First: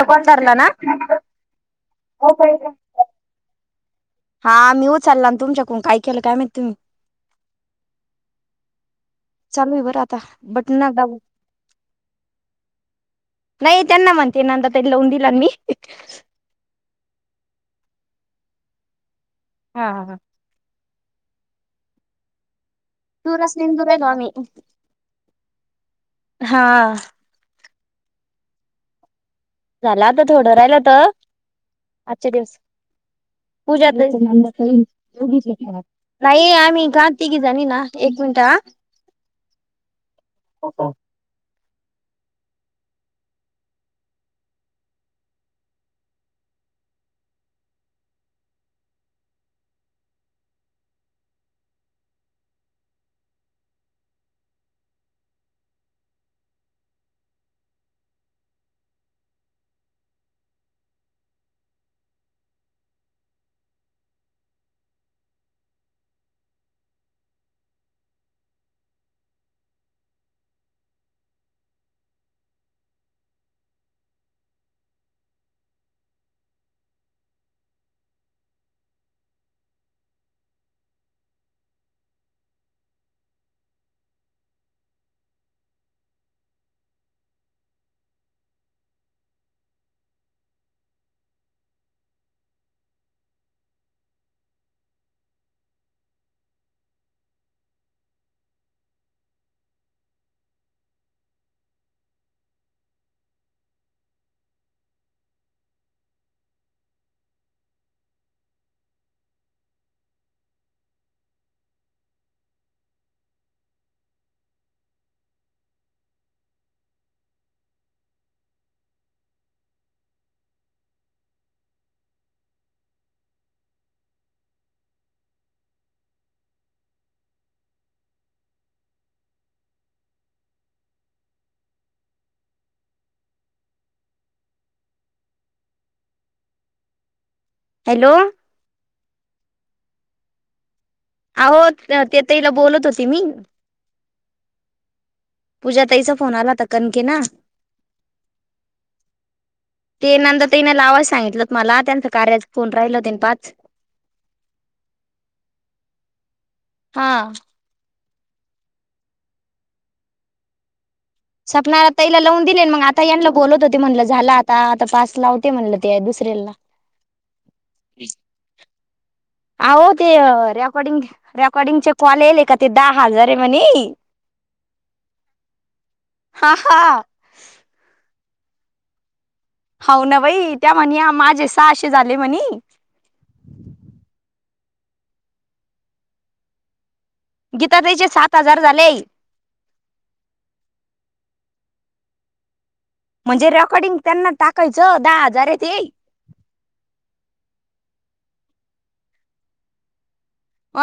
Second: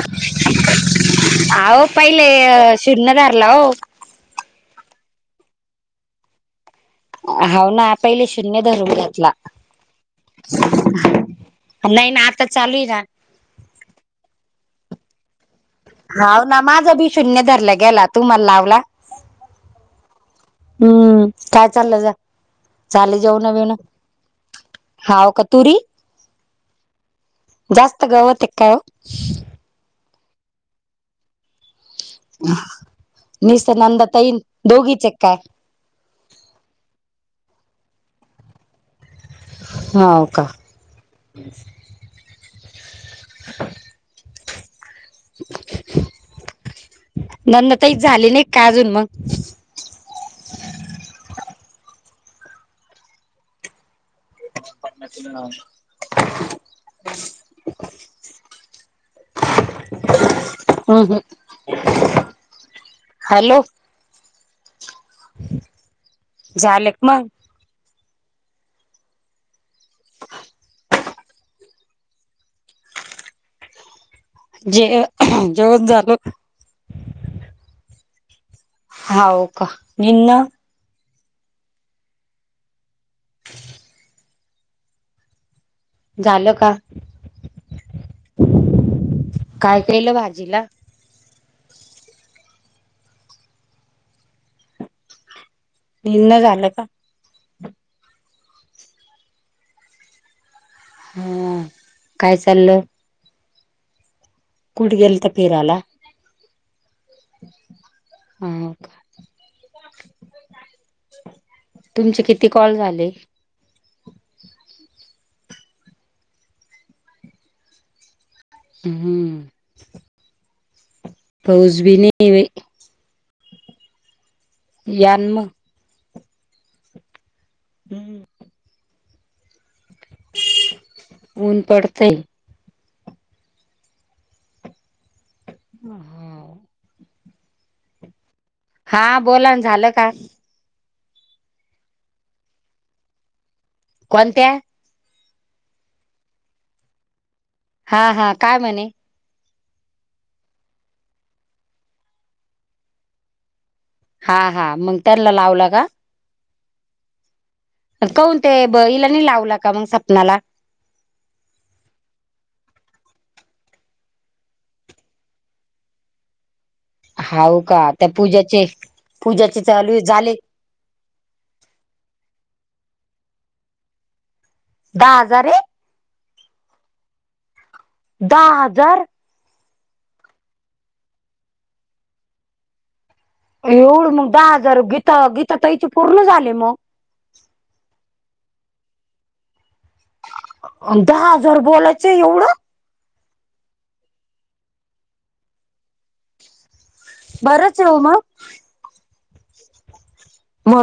ते पण धरला ना अहो पहिले [unintelligible] शून्य धरला हो. हा मी उच्चाला अनं तुमच्याकून काय केलं काय माहित तुम्ही हाव ना पहिले शून्य धरून घेतला. चालू आहे बरं आता बटन दाबून नाय ना आताच चालूये ना नाही त्यांना म्हणते नंदा ताईला लवून दिला न मी हाव ना माझा बी शून्य धरला गेला तुम्हाला लावला. हा हा हा हम्म काय चाललं जा झाली दूरच जेवणं बिवणं निंदू राहिलो आम्ही हाव का तुरी हां जास्त गवतं ये का काय ओ झालं आता थोडं राहिलं होत. आजच्या दिवस निसत पूजा ताईचा नंदाताईन नंबर [unintelligible] दोघीच आहे काय एवढीच ये घरात [unintelligible] नाही आम्ही घात तिघी जणी ना एक मिनट हा हाव का नंदा ताईच झाले नय का अजून म [unintelligible] अहं हॅलो झाले क मंग जे अ जेवण झालं. हाव का निन्न झालं का काय केलं भाजीला निन झालं का? हा काय चाललं कुड गेलता फिराला? हाव का तुमचे किती कॉल झाले? हम्म पाऊस बी नये बई यांन म हम्म ऊन पडतंय. अ हाव हॅलो हा बोला ना, झालं का? अहो, ते त्या ताईला बोलत होते मी. कोणत्या? पूजा ताईचा फोन आला होता कनके ना हा, हा, काय म्हणे? ते नंतर तीने लावायच सांगितलं मला, त्यानंतर कार्याच फोन राहिल हो तन पाच. हा हा मग त्यानला लावला का? हा. का हून ते हिला नाही लावला का मग सपनाला? सपनाला तईला लावून दिले, मग आता यांना बोलत होते म्हटलं झाला आता, आता पास लावते म्हणलं ते दुसऱ्याला. हाव का? त्या पूजाचे पूजाचे अहो चालू ते झाले रेकॉर्डिंग- रेकॉर्डिंगचे कॉल येल का ते दहा हजारे म्हणे. दहा हजारे? हा, हा, दहा हजार? हाव ना बाई, त्या म्हने माझे सहाशे झाले म्हणे. एवढ मग दहा हजार गीतं -गीता ताई चे पूर्ण झाली मग. गीता ताईचे सात हजार झालेय. दहा हजार बोलायचं एवढं? म्हणजे रेकॉर्डिंग त्यांना टाकायचं दहा हजारिची? बरंच ओ मग.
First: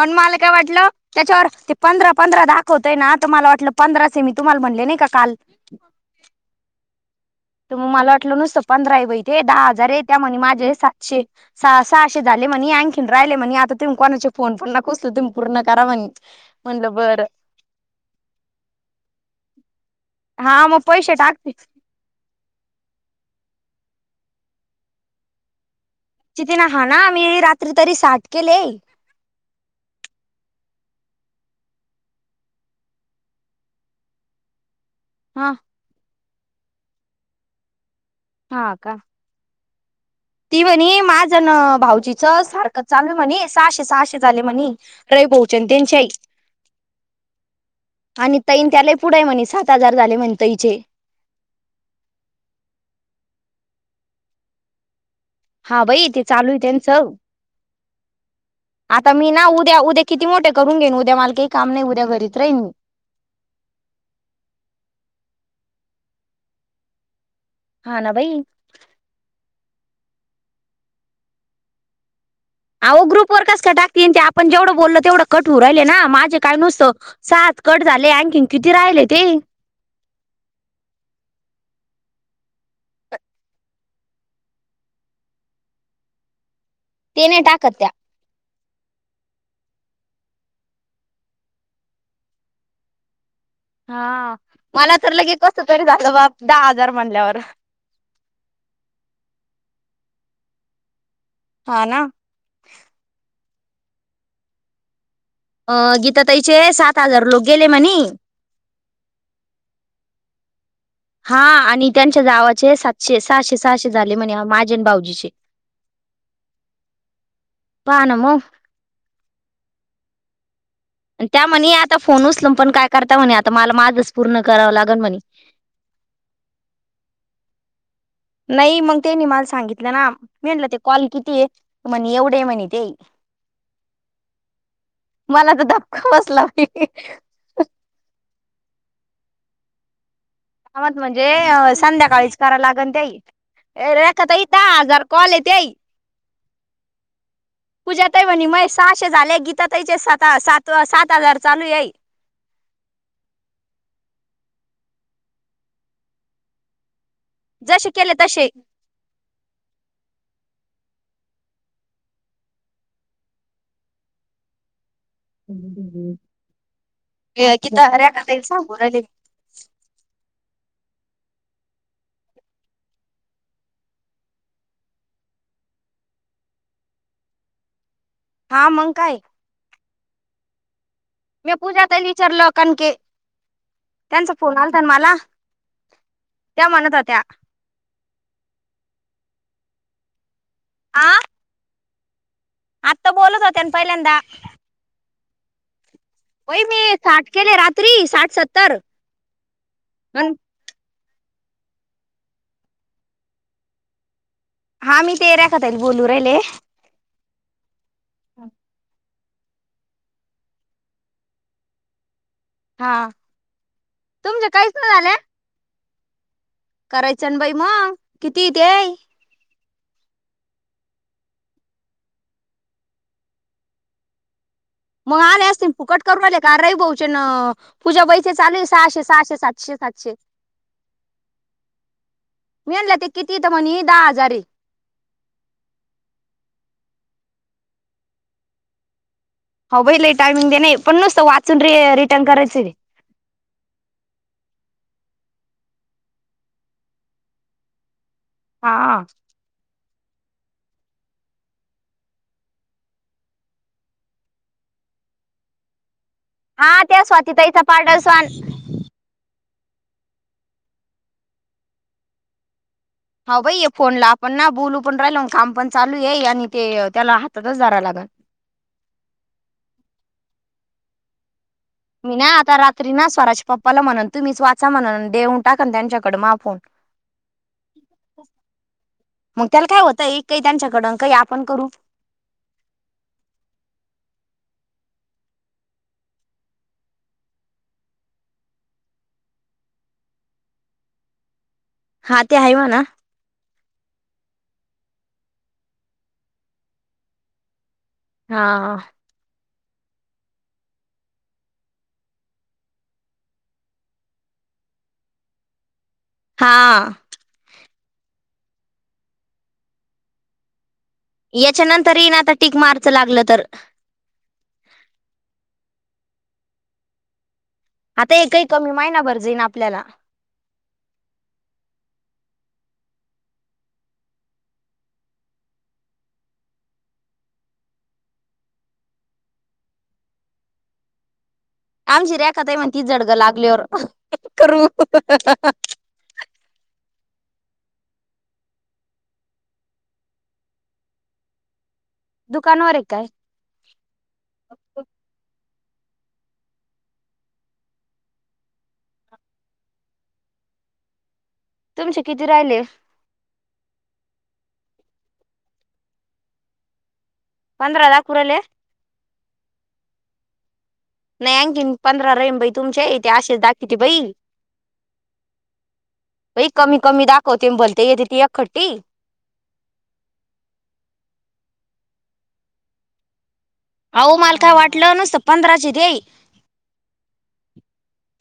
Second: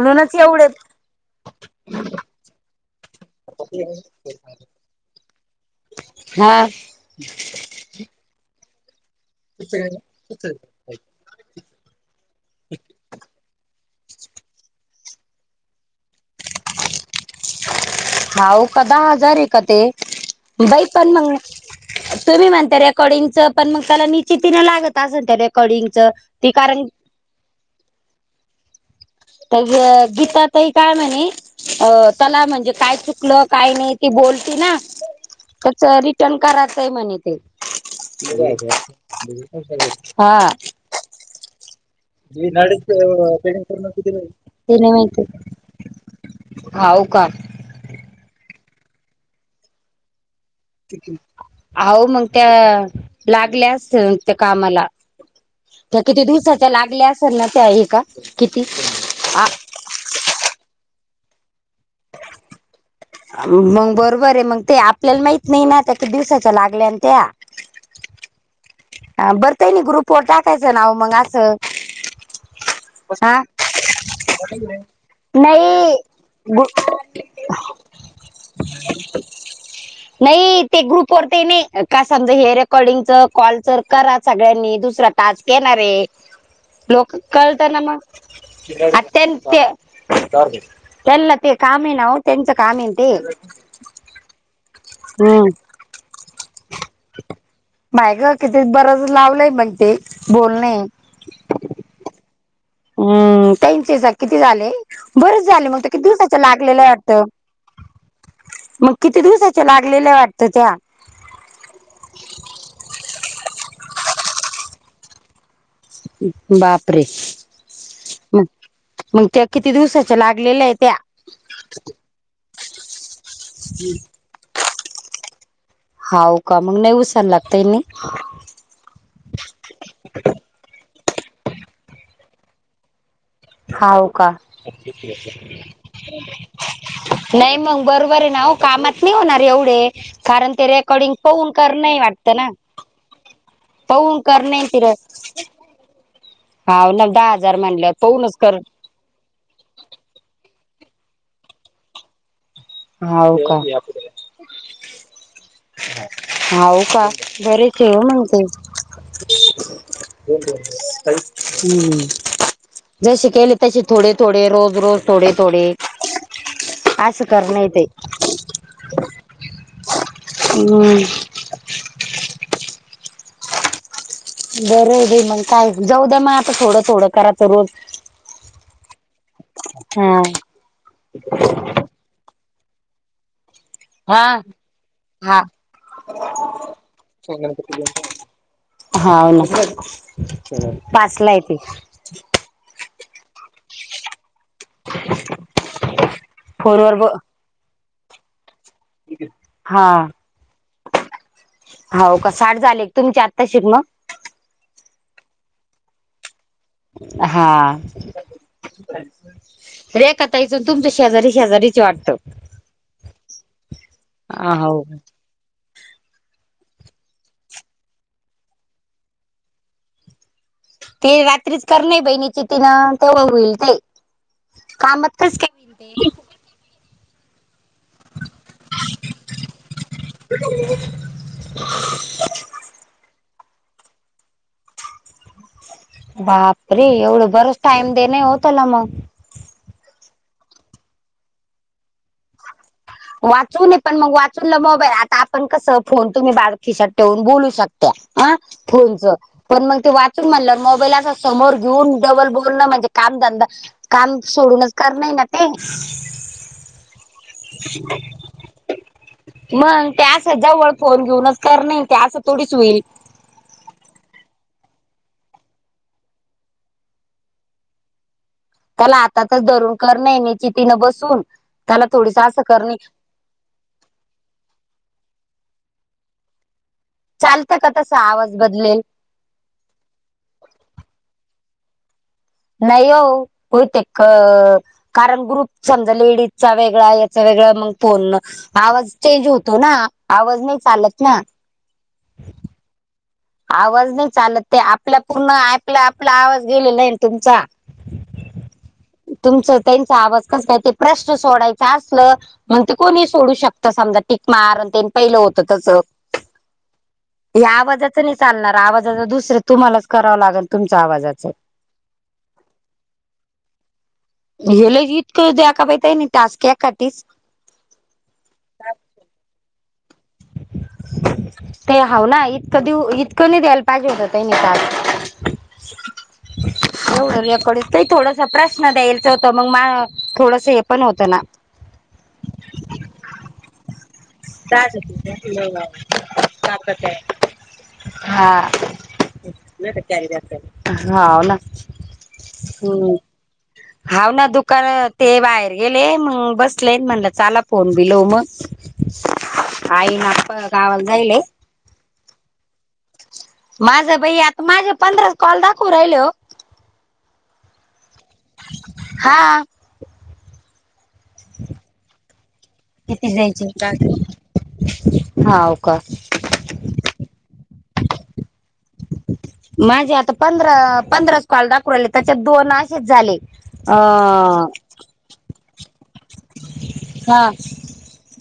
अन् मला काय एवढे वाटल. त्याच्यावर ते पंधरा- पंधरा दाखवतय ना, त मला वाटलं पंधराचे मी तुम्हाला म्हणले नाही का काल? हा. तर मग मला वाटलं नुसतं पंधरा आहे बै ते दहा हजार आहे. त्या म्हने माझे हे सातशे सहा- सहाशे झाले म्हणे, आणखी राहिले म्हणे आता तुम्ही कोणाचे फोन पण नका उचलू, तुम्ही पूर्ण करा म्हणे, म्हटलं बर. हाऊ का दहा हजार आहे का तें,? हा मग बाई पण पैसे मंग टाकते तुम्ही म्हणता रेकॉर्डिंग च पण मग त्याला निश्ितीने लागत असल त्या रेकॉर्डिंगचं. ती निश्चिती ने कारण हा ना, मी रात्री तरी साठ केले. तर गीता ताई काय म्हणे अ त्याला म्हणजे, काय चुकलं काय नाही ती बोलती ना. हा. रिटर्न कराच म्हणे ते. हा का हा ती म्हणी माझ न भाऊजी चल सारखं चालू म्हणे सहाशे, सहाशे, झाले म्हणे रविभाऊ चे आणि त्यांच्याही. हो का? आणि तईन त्या लय पुढे म्हणे, सात हजार झाले म्हणे तईचे. आहो मग त्या लागल्या असतील त्या कामाला. हा त्या बाई किती ते चालू आहे दिवसाच्या लागल्या त्यांचं असल ना त्या एका? किती? आता मी ना उद्या उद्या किती मोठे करून घेईन, उद्या माल काही काम नाही उद्या घरीच राहिन मी. मग बरोबर आहे. मग ते आपल्याला माहित नाही ना त्या किती दिवसाच्या लागल्यात त्या? हा ना बाई. हा बर त्याणी ग्रुपवर टाकायचं नाव मंग असं हा ग्रुप वर कस काय टाकतील, ते आपण जेवढं बोललो तेवढं कट होऊ राहिले नाही ना, माझे काय गु नुसतं सात कट झाले, आणखीन किती राहिले ते? नाही ते ग्रुपवर ते न्ये, का समजा हे रेकॉर्डिंगच कॉलच करा सगळ्यांनी दुसरा टास्क येणार हे, लोक ते नाही कळत टाकत ना त्या मग. अटत्य. तेनला ते कामं हे ना वो तेचं काम आहे ना ते. हा, मला तर लगे हम्म कस तरी झालं बा, दहा हजार म्हणल्यावर. माय ग, किती बरच लावलंय मग ते बोलणे. हा ना. हम्म, त्यांचे किती झालेय, बरच ते अ मग किती गीता दिवसाच्या ताईचे लागलेलं हाय सात वाटतं. हजार लोक गेले म्हणे मग किती दिवसाच्या लागलेल्या वाटत त्या. हा, आणि त्यांच्या जावाचे सातशे, सहाशे- सहाशे झाले माझे म्हणे आणि भाऊजीचे. बापरे, पहा ना मग हम्म. मग त्या किती दिवसाच्या लागलेल्या हेय त्या? त्या म्हणे आता फोन उचल पण काय करता म्हणे, आता मला माझच पूर्ण करावं लागल म्हणे. हाऊ का? मग नही उसायला लागतय नी. नाही मग तेनी मला सांगितलं ना, मी म्हटलं ते कॉल किती हेय? म्हणी एवढं म्हणीते. हाव का. मला तर धपका बसला बाई नाही मंग बरोबर आहे ना वो, कामात नाही होणार एवढे कारण ते कामात रेकॉर्डिंग म्हणजे, पाहून करणय संध्याकाळीच वाटतं ना कराय लागन त्याई. ए, पाहून रेखाताई करणे दहा ति हजार कॉले ते. हाव ना, दहा हजार म्हणल्यावर पूजा ताई पहूनच म्हणे कर. मै सहाशे झाले. गीताताईचे सात, सात, सात हजार चालू ये. हाऊ का? हाऊ का? बरेच जसे हो केले मंग ते. तसे [unintelligible] जसे केले तसे थोडे -थोडे, रोज- रोज थोडे- थोडे असं कर ए, नई ते. गीता रेखा ताई सांगू राहिले हम् बरं राहूदे मंग काय, जाऊ द्या म आता थोडं- थोडं करा तर रोज. हा मंग काय? हा. म्या पूजाताईला विचारल, कणके. हा, त्यांचा फोन आलता ना मला हा. त्या म्हणत होत्या हाव ना, आ पाचला येते. आत्ता बोलत होत्यान, पहिल्यांदा [unintelligible] व्हय मी ब साठ केेले रात्री, साठ- सत्तर. हा, अन हाव का? साठ झाले. तुमच्या आत्ताचेत ना? हा मी तेऱ्या खात्या बोलू राहिले. हा. रेखाताईच अन तुमच शेजारी -शेजारीच वाटतं. हा, तुमच काहीच हाव नाही झालं? करायचंन बाई मग, किती य ते? ते रात्रीच कर नाही बहिणीचं तिनं, तेवढं होईल ते. कामात म कस आणि काय असतील होईल फुकट ते. करून आलेत. रई भाऊचे अन, पूजा बाईचेच आले सहाशे सहाशे, सातशे सातशे. मी म्हणल ते किती आहे, तर म्हणे दहा हजार आहे. बापरे एवढ बरच टाइम देणे हो त्याला मग. हाव बई लयी टायमिंग देन आहे. पण नुसत वाचून र रिटर्न करायचय ते. वाचून पण मग वाचूनला मोबाईल, आता आपण कस फोन तुम्ही बार खिसात ठेवून बोलू शकता. ह हा फोनच पण मग ते वाचून म्हणल्यावर मोबाईल अस समोर घेऊन डबल बोलण म्हणजे कामधंदा काम सोडूनच करन आहे ना ते. हा त्या स्वाती ताईचा पाडोसन मग ते आस जवळ फोन घेऊनच करन आहे ना ते. आस थोडीच होईल. हा बई ये फोनला आपण ना बोलू पण राहिल काम पण चालू आहे. आणि ते त्याला हातातच धराव लागल. त्याला हाताचच धरून करन आहे निचितीन बसून. त्याला मी थोडीस ना असं आता करणे रात्री ना स्वराच्या पप्पाला म्हणन तुम्हीच वाचा म्हणन. देऊन टाकन त्यांच्याकड मझा फोन. चालत का तसा आवाज बदलेल? मग त्याला काय होत. एक काही त्यांच्याकड काही आपण करू. नाही हो बहुतेक कारण ग्रुप समजा लेडीजचा वेगळा. याच वेगळ. मग फोन आवाज चेंज होतो ना. आवाज नाही चालत ना. हा ते आहे म्हणा. आवाज नाही चालत ते. आपल्या पूर्ण ॲपला आपला आवाज दिलेला आहे ना तुमचा. हा तुमच त्यांचा आवाज कस काय? ते प्रश्न सोडायच आसल मग ते कोणी सोडू शकत समजा. टीक मार अन ते पहिल होत तस. हा हे आवाजाच नाही चालणार. आवाजाच दुसर तुम्हालाच कराव लागेल तुमच आवाजाच. याच्यानंतरही येईन आता टीक मारच लागल तर. हे लयीच इतक द्या की बाई त्यांनी टास्क एकाठीच. आता हे काही कमी महिनाभर जाईन आपल्याला. ते हाव ना इतक देऊ, इतक नाही द्यायला पाहिजे होत त्यांनी टास्क. [inaudible] हो रेकॉर्ड आहे. ताई थोडसा प्रश्न द्यायच होता. मग मा थोडस हे पण होत ना. आमची रेखा ताई म्हणती तीच झडग लागल्यावर करू. त्याच काय हा नाहीतर कॅरीबॅग दे. हाव ना दुकानावर आहे हम्म काय हाव ना दुकान ते बाहेर गेले. मग बसले, म्हणल चाला फोन भि लऊ मग. आई न आप्पा गावाल जायलये. तुमचे किती राहिले? माझ बई आता माझे पंधराच कॉल दाखवू राहिले हो. पंधरा दाखवु राहिले. हा नाही आणखिन पंधरा रहीन बाई तुमचे. तेे किती आशेच द्यायचे दाखविते बाई. हाव का बई कमी कमी दाखवते भलते येत्यात ती एकखट्टी. माझे आता पंधरा पंधराच कॉल दाखवु राहीले. त्याच्यात दोन असेच झाले. अ अहो माल काय वाटल नसत पंधराच आहेत हे. हा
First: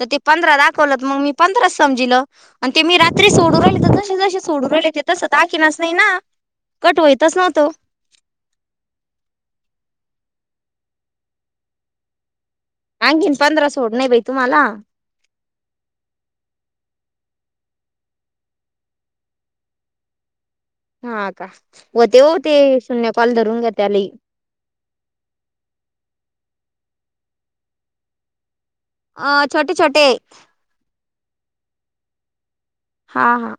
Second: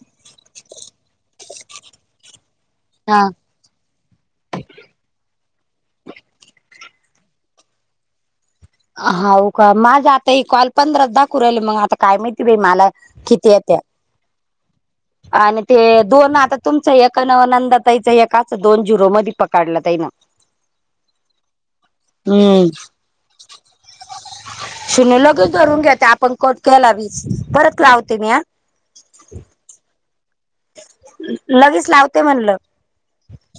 तर ते पंधरा दाखवलंत, मग मी पंधरा समजीलं आणि ते मी हा रात्री सोडून राहिली तर सोडू राहिलं ते तस दाखी नाच नाही ना, कट व्हयितच नव्हतो. हा होऊ का? माझ आता हे कॉल पंधरा दाखवु राहिले, मग आता काय माहिती बाई मला आनखीन किती पंधरा येत्या सोड नाही बा तुम्हाला. आणि ते दोन आता तुमच एक न नंदा ताईचं, एकाच दोन झीरो मधे पकडला ताईन- ह [inaudible] हा का? हो ते हो ते शून्य कॉल धरून घेतीया लई शुन्य लगेच धरून घेते, आपण कट केला वीस परत लावते मी हा. आ छोटे छोटे. लगेच लावते म्हणलं. हा हा.